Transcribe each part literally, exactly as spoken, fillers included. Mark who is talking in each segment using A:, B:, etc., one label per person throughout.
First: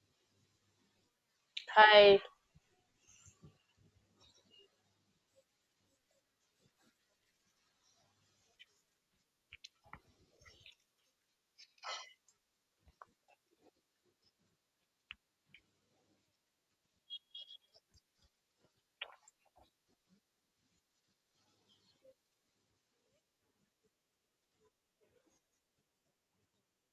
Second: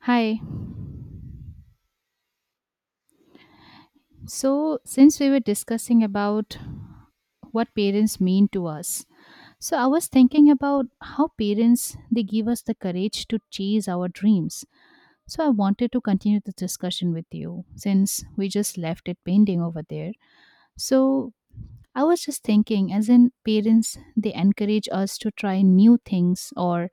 A: Hi.
B: Hi.
A: So, since we were discussing about what parents mean to us, so I was thinking about how parents they give us the courage to chase our dreams. So, I wanted to continue the discussion with you since we just left it pending over there. So, I was just thinking as in parents they encourage us to try new things or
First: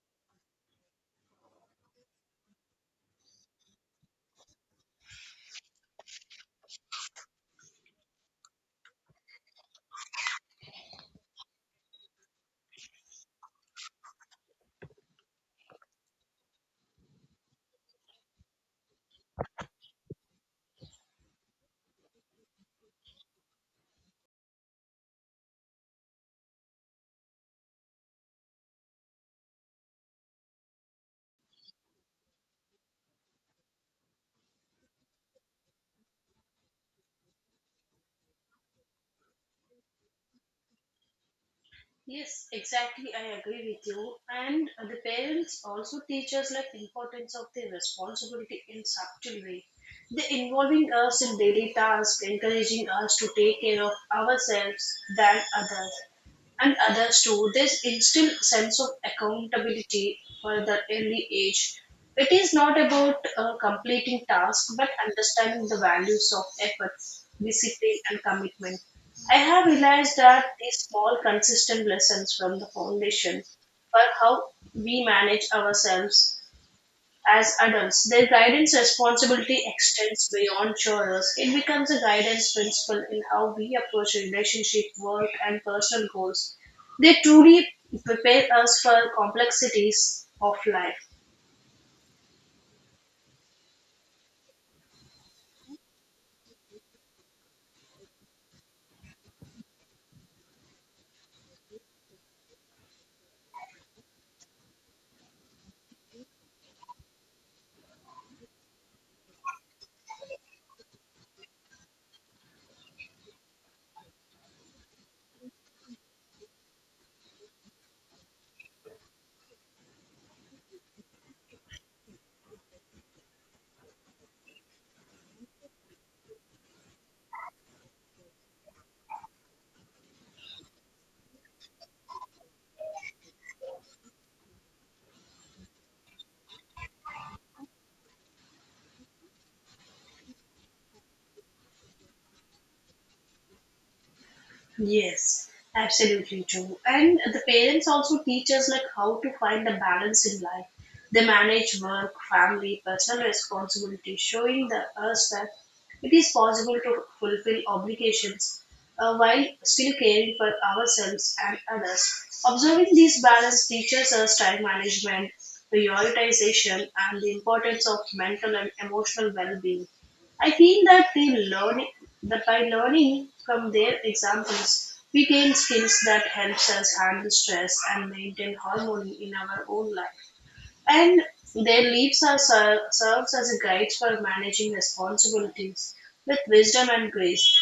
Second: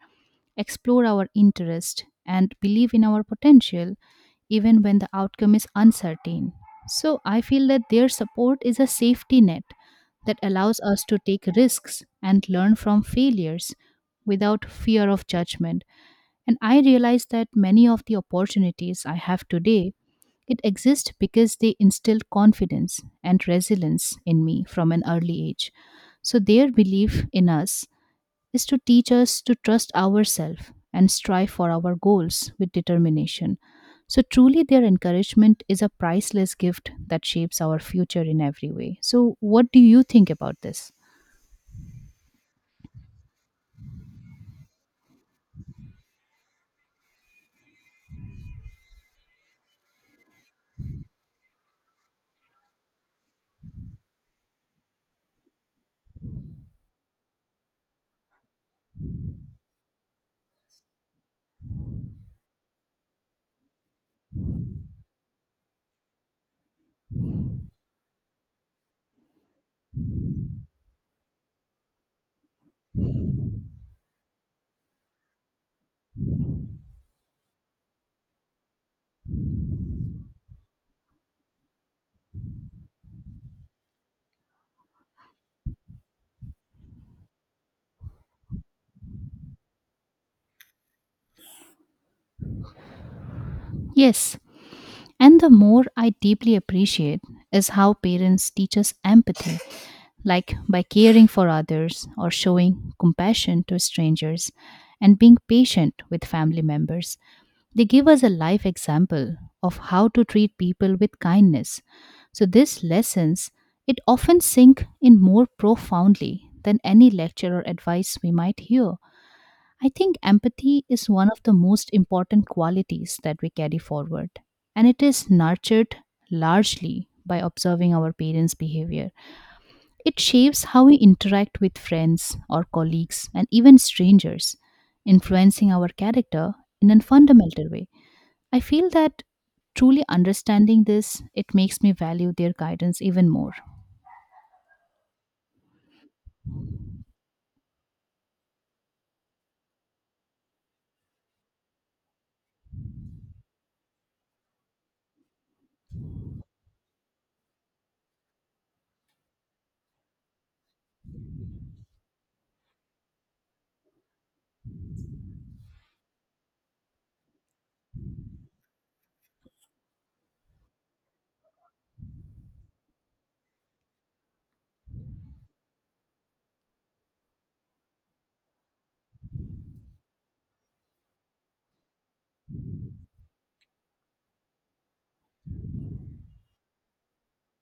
A: explore our interest, and believe in our potential even when the outcome is uncertain. So I feel that their support is a safety net that allows us to take risks and learn from failures without fear of judgment. And I realize that many of the opportunities I have today it exists because they instilled confidence and resilience in me from an early age. So their belief in us is to teach us to trust ourselves and strive for our goals with determination. So, truly, their encouragement is a priceless gift that shapes our future in every way. So, what do you think about this?
B: Yes, exactly. I agree with you. And uh, the parents also teach us like importance of their responsibility in subtle way. They involving us in daily tasks, encouraging us to take care of ourselves than others. and others too. This instill sense of accountability for the early age. It is not about uh, completing tasks, but understanding the values of effort, discipline, and commitment. I have realized that these small, consistent lessons from the foundation for how we manage ourselves as adults, their guidance responsibility extends beyond chores. It becomes a guidance principle in how we approach relationship, work, and personal goals. They truly prepare us for complexities of life.
A: Yes, and the more I deeply appreciate is how parents teach us empathy, like by caring for others or showing compassion to strangers and being patient with family members. They give us a life example of how to treat people with kindness. So these lessons it often sink in more profoundly than any lecture or advice we might hear. I think empathy is one of the most important qualities that we carry forward, and it is nurtured largely by observing our parents' behavior. It shapes how we interact with friends or colleagues and even strangers, influencing our character in a fundamental way. I feel that truly understanding this, it makes me value their guidance even more.
B: Yes, absolutely true. And the parents also teach us like how to find the balance in life. They manage work, family, personal responsibility, showing the us that it is possible to fulfill obligations uh, while still caring for ourselves and others. Observing these balance teaches us time management, prioritization, and the importance of mental and emotional well-being. I feel that they learn that by learning from their examples, we gain skills that helps us handle stress and maintain harmony in our own life. And their leaves are ser- serves as a guide for managing responsibilities with wisdom and grace.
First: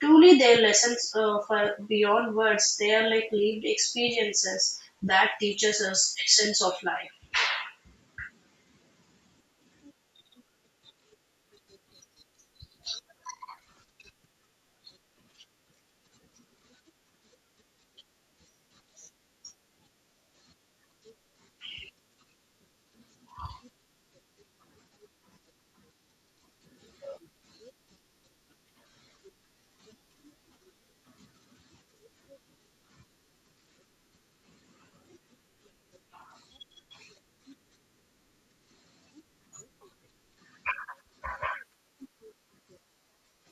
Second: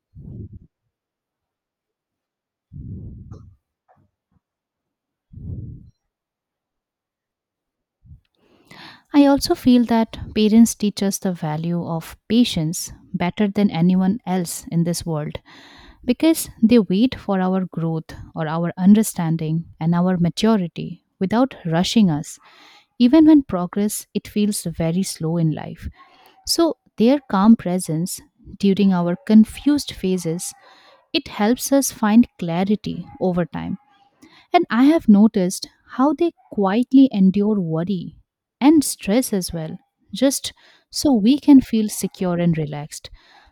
B: Truly, their lessons uh, for beyond words. They are like lived experiences that teaches us essence of life.
A: I also feel that parents teach us the value of patience better than anyone else in this world because they wait for our growth or our understanding and our maturity without rushing us even when progress it feels very slow in life, so their calm presence during our confused phases it helps us find clarity over time. And I have noticed how they quietly endure worry and stress as well, just so we can feel secure and relaxed.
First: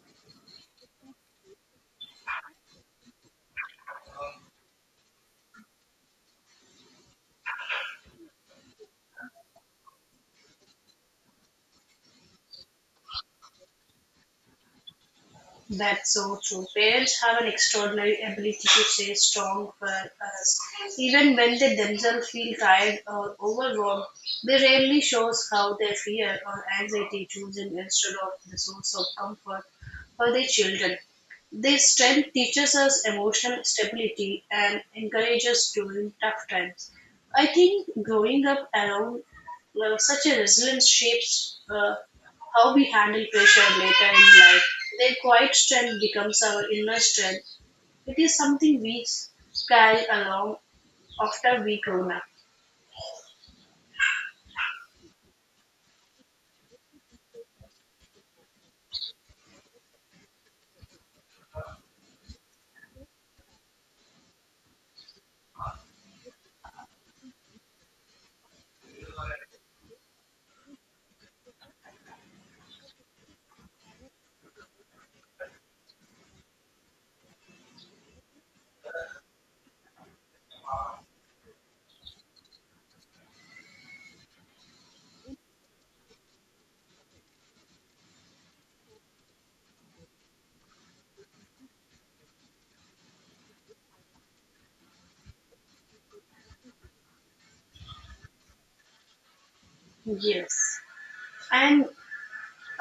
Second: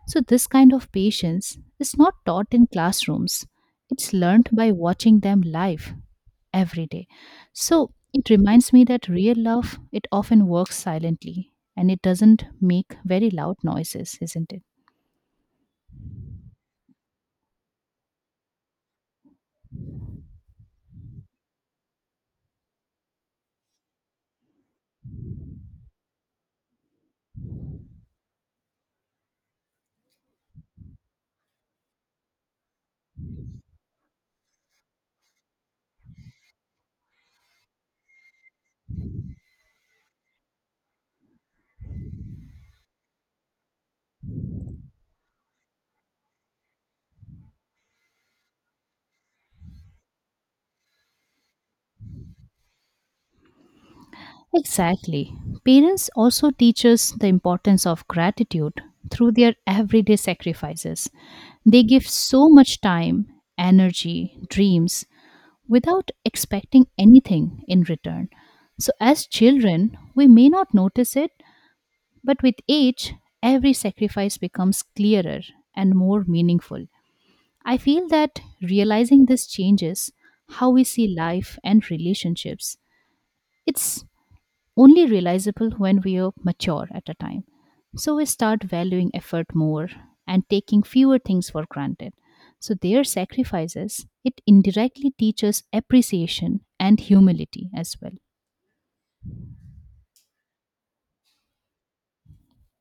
A: So, this kind of patience is not taught in classrooms, it's learned by watching them live every day. So, it reminds me that real love, it often works silently and it doesn't make very loud noises, isn't it?
B: That's so true. Parents have an extraordinary ability to stay strong for us. Even when they themselves feel tired or overwhelmed, they rarely shows how their fear or anxiety choosing instead of the source of comfort for their children. This strength teaches us emotional stability and encourages during tough times. I think growing up around uh, such a resilience shapes uh, how we handle pressure later in life, their quiet strength becomes our inner strength. It is something we carry along after we grown up.
A: Exactly. Parents also teach us the importance of gratitude through their everyday sacrifices. They give so much time, energy, dreams without expecting anything in return. So, as children, we may not notice it, but with age, every sacrifice becomes clearer and more meaningful. I feel that realizing this changes how we see life and relationships. It's only realizable when we are mature at a time. So we start valuing effort more and taking fewer things for granted. So their sacrifices, it indirectly teaches appreciation and humility as well.
B: Yes. And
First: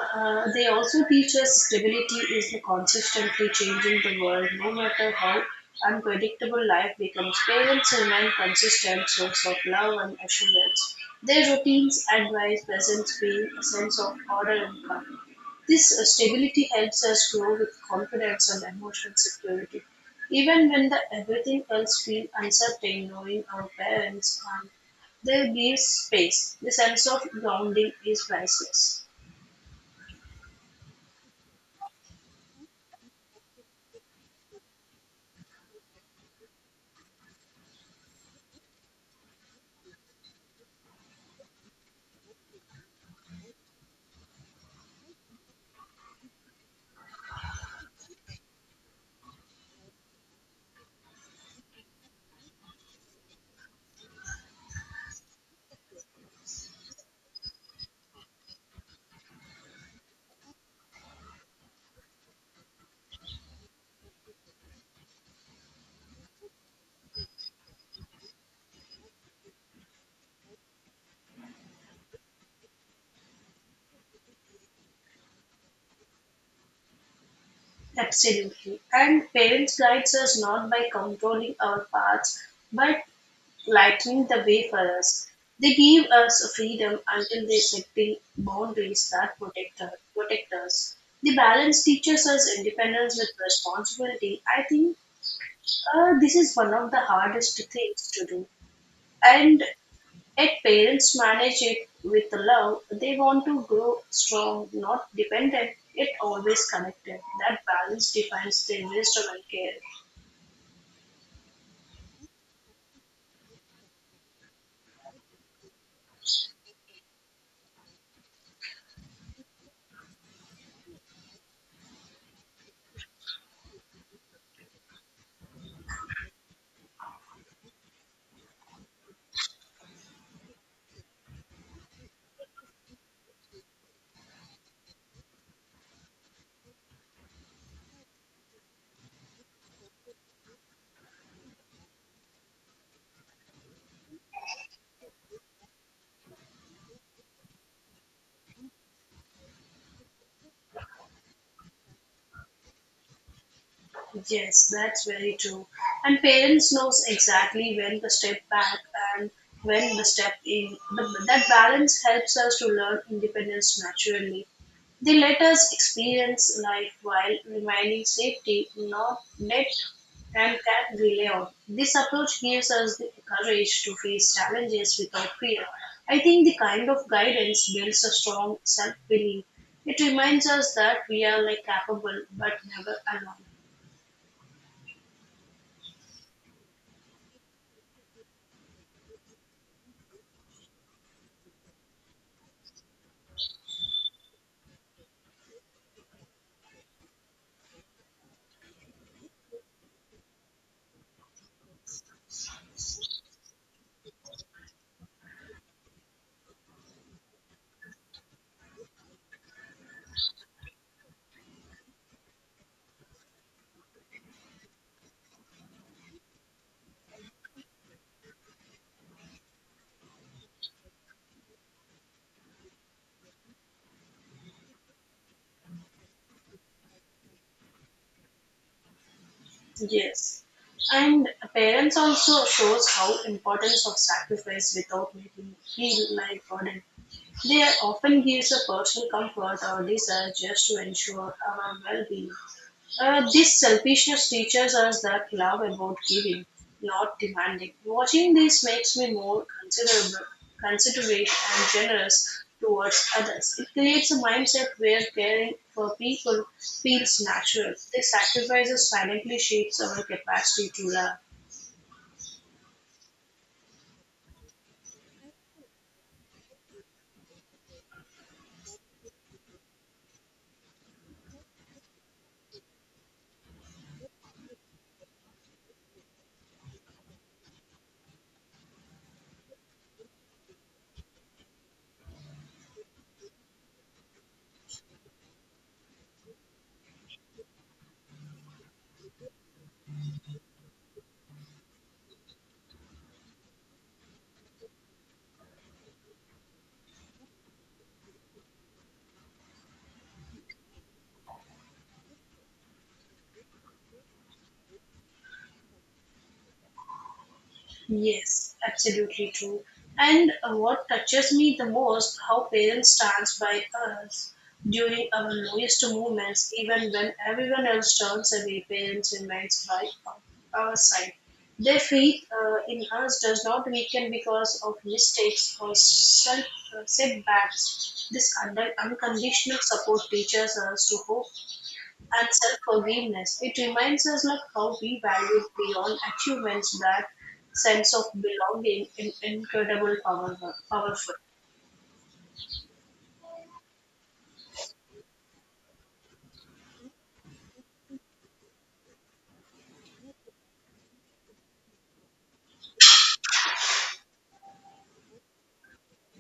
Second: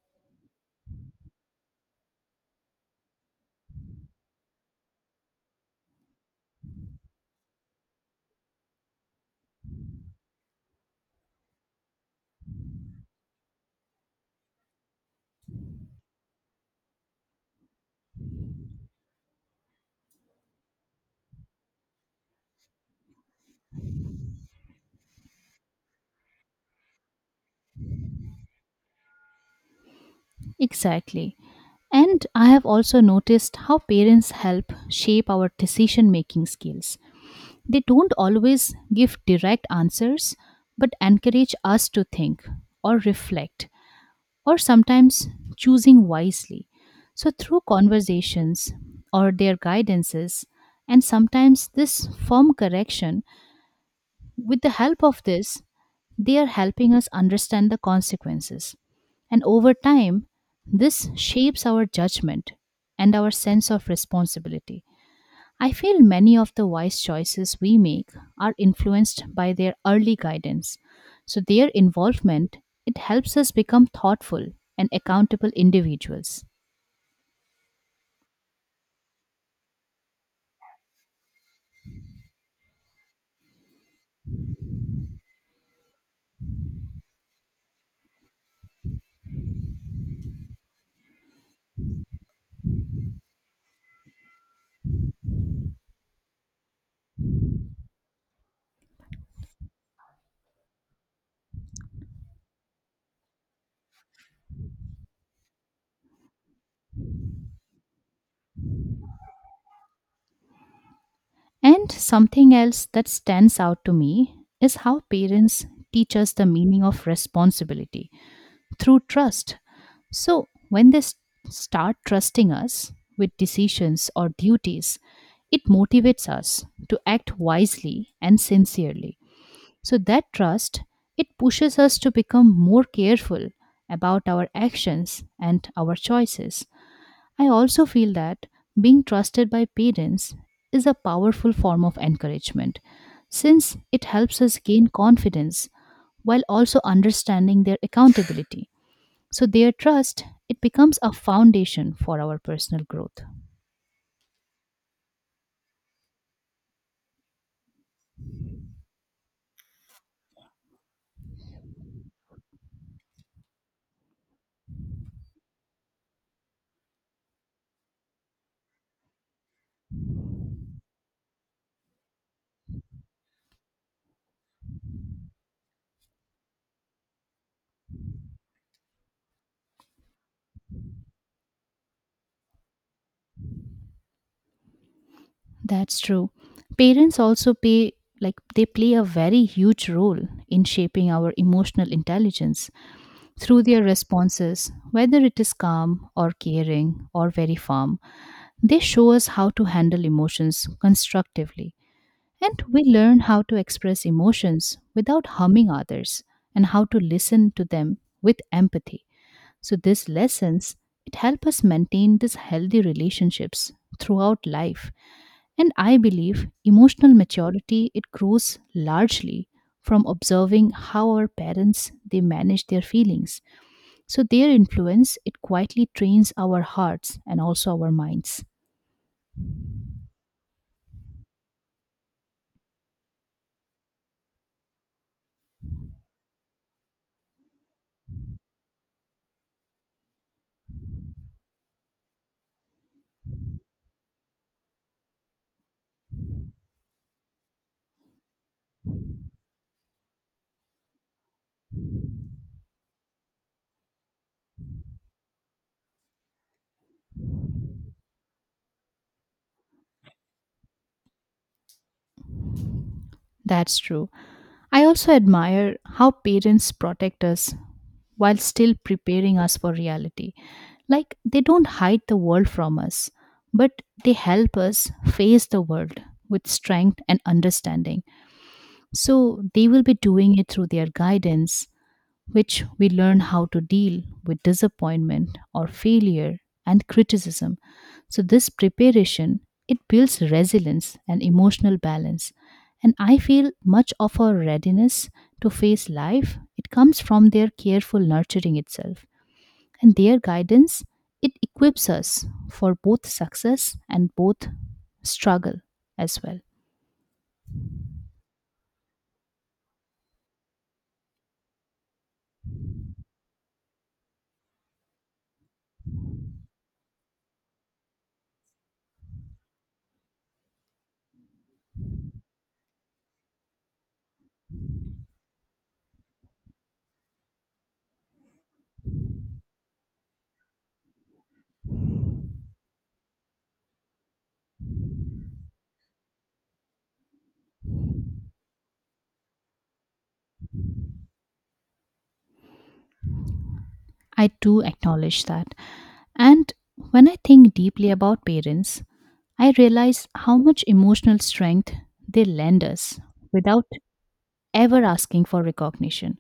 B: Uh, they also teach us stability is the consistently changing the world, no matter how unpredictable life becomes. Parents remain consistent source of love and assurance. Their routines, advice, presence being a sense of order and calm. This uh, stability helps us grow with confidence and emotional security. Even when the everything else feels uncertain, knowing our parents and their gives space, the sense of grounding is priceless.
A: Exactly. And I have also noticed how parents help shape our decision making skills. They don't always give direct answers, but encourage us to think or reflect or sometimes choosing wisely. So, through conversations or their guidances, and sometimes this firm correction, with the help of this, they are helping us understand the consequences. And over time, this shapes our judgment and our sense of responsibility. I feel many of the wise choices we make are influenced by their early guidance. So their involvement it helps us become thoughtful and accountable individuals.
B: Absolutely. And parents guides us not by controlling our paths, but lightening the way for us. They give us freedom until they setting boundaries that protect, us- protect us. The balance teaches us independence with responsibility. I think uh, this is one of the hardest things to do. And yet parents manage it with love. They want to grow strong, not dependent, yet always connected. That balance defines their wisdom and care.
A: And something else that stands out to me is how parents teach us the meaning of responsibility through trust. So when they s- start trusting us with decisions or duties, it motivates us to act wisely and sincerely. So that trust, it pushes us to become more careful about our actions and our choices. I also feel that being trusted by parents is a powerful form of encouragement since it helps us gain confidence while also understanding their accountability. So their trust, it becomes a foundation for our personal growth.
B: Yes, that's very true. And parents knows exactly when to step back and when to step in. The, that balance helps us to learn independence naturally. They let us experience life while remaining safety, not let and can rely on. This approach gives us the courage to face challenges without fear. I think the kind of guidance builds a strong self belief. It reminds us that we are like capable but never alone.
A: That's true. Parents also pay like They play a very huge role in shaping our emotional intelligence through their responses, whether it is calm or caring or very firm. They show us how to handle emotions constructively, and we learn how to express emotions without harming others and how to listen to them with empathy. So these lessons it help us maintain these healthy relationships throughout life and I believe emotional maturity it grows largely from observing how our parents they manage their feelings. So their influence it quietly trains our hearts and also our minds.
B: Yes, and parents also shows how importance of sacrifice without making feel like burden. They often gives a personal comfort or desire just to ensure our well-being. Uh, this selfishness teaches us that love about giving, not demanding. Watching this makes me more considerable, considerate and generous towards others. It creates a mindset where caring for people feels natural. This sacrifices silently shapes our capacity to love.
A: That's true. I also admire how parents protect us while still preparing us for reality. Like they don't hide the world from us, but they help us face the world with strength and understanding. So they will be doing it through their guidance, which we learn how to deal with disappointment or failure and criticism. So this preparation it builds resilience and emotional balance. And I feel much of our readiness to face life it comes from their careful nurturing itself and their guidance it equips us for both success and both struggle as well.
B: Yes, absolutely true. And uh, what touches me the most, how parents stands by us during our lowest moments, even when everyone else turns away, parents remains by our our side. Their faith uh, in us does not weaken because of mistakes or self uh, setbacks. This under- unconditional support teaches us to hope and self-forgiveness. It reminds us like how we value beyond achievements that sense of belonging in incredible power, powerful.
A: I do acknowledge that. And when I think deeply about parents, I realize how much emotional strength they lend us without ever asking for recognition.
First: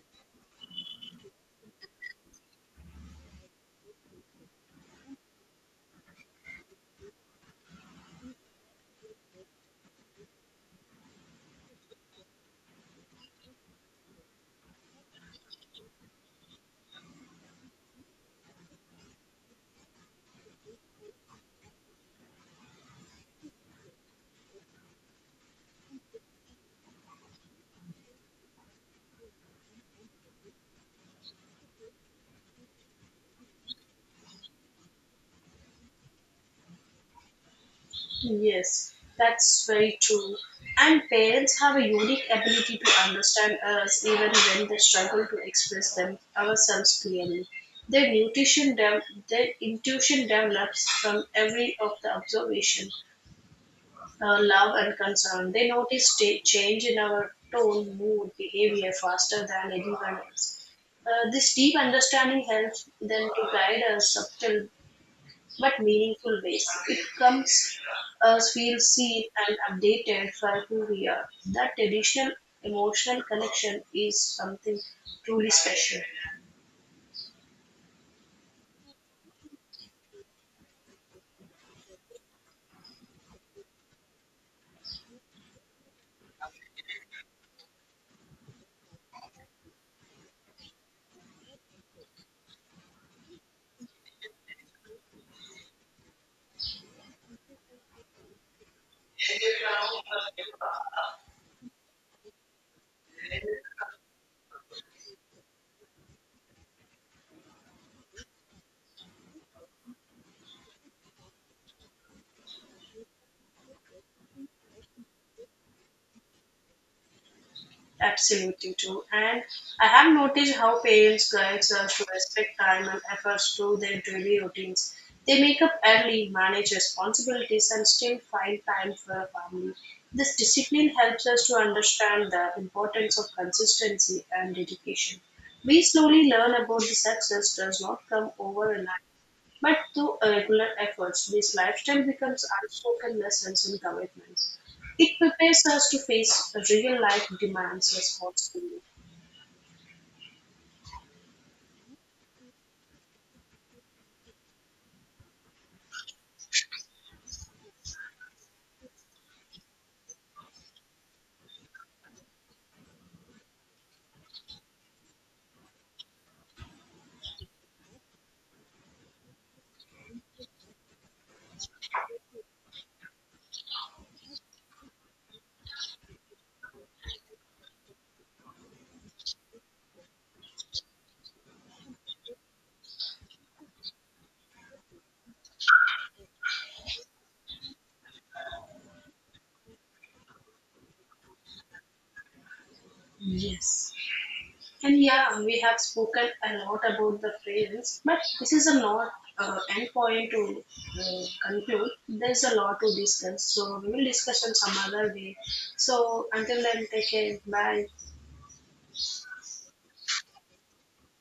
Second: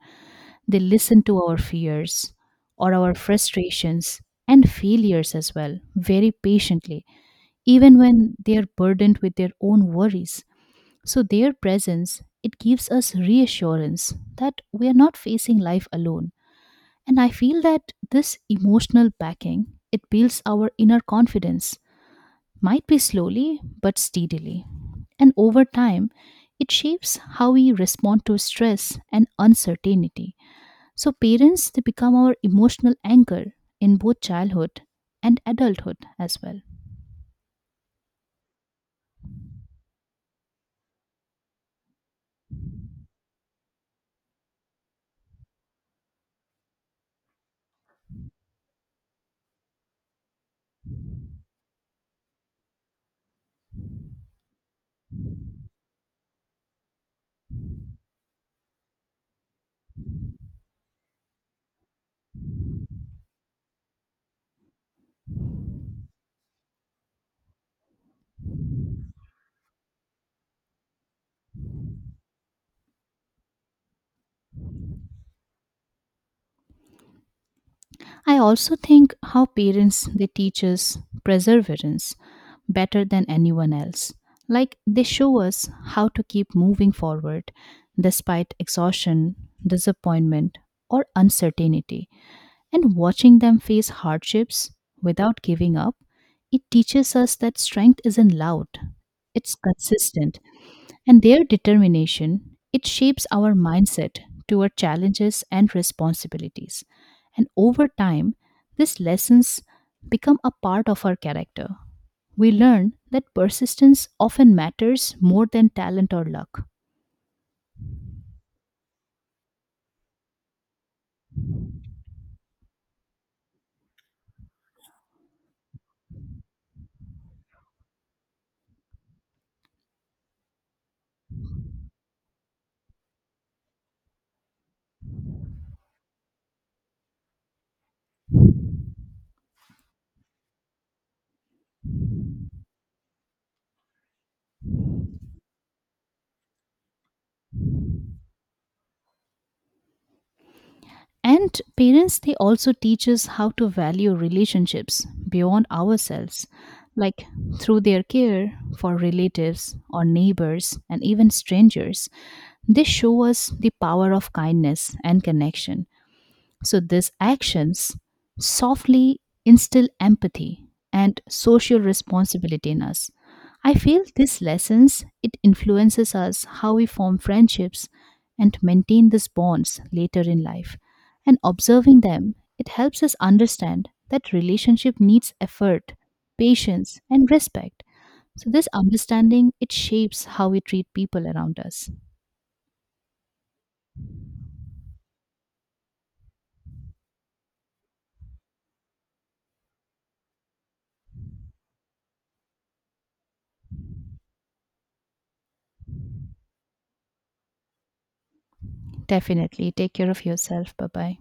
A: They listen to our fears or our frustrations and failures as well very patiently, even when they are burdened with their own worries. So their presence it gives us reassurance that we are not facing life alone and I feel that this emotional backing, it builds our inner confidence, might be slowly but steadily. And over time, it shapes how we respond to stress and uncertainty. So parents, they become our emotional anchor in both childhood and adulthood as well.
B: Yes, that's very true. And parents have a unique ability to understand us even when they struggle to express them ourselves clearly. Their nutrition dev- their intuition develops from every of the observation uh, love and concern. They notice cha- change in our tone, mood, behavior faster than anyone else. Uh, this deep understanding helps them to guide us subtle but meaningful ways. It comes us feel seen and updated for who we are. That traditional emotional connection is something truly special.
A: I also think how parents they teach us perseverance better than anyone else. Like they show us how to keep moving forward despite exhaustion, disappointment, or uncertainty. And watching them face hardships without giving up, it teaches us that strength isn't loud, it's consistent and their determination, it shapes our mindset toward challenges and responsibilities. And over time, these lessons become a part of our character. We learn that persistence often matters more than talent or luck.
B: Absolutely true. And I have noticed how parents guide us to respect time and efforts through their daily routines. They make up early, manage responsibilities, and still find time for family. This discipline helps us to understand the importance of consistency and dedication. We slowly learn about the success does not come overnight but through regular efforts, this lifestyle becomes unspoken lessons and commitments. It prepares us to face real life demands responsibly.
A: And parents, they also teach us how to value relationships beyond ourselves, like through their care for relatives or neighbors and even strangers. They show us the power of kindness and connection. So these actions softly instill empathy and social responsibility in us. I feel these lessons it influences us how we form friendships and maintain these bonds later in life. And observing them, it helps us understand that relationship needs effort, patience, and respect. So this understanding it shapes how we treat people around us.
B: Yes. And yeah, we have spoken a lot about the fragrance, but this is a not uh, end point to uh, conclude. There's a lot to discuss, so we will discuss on some other day. So until then, take care. Bye.
A: Definitely take care of yourself. Bye-bye.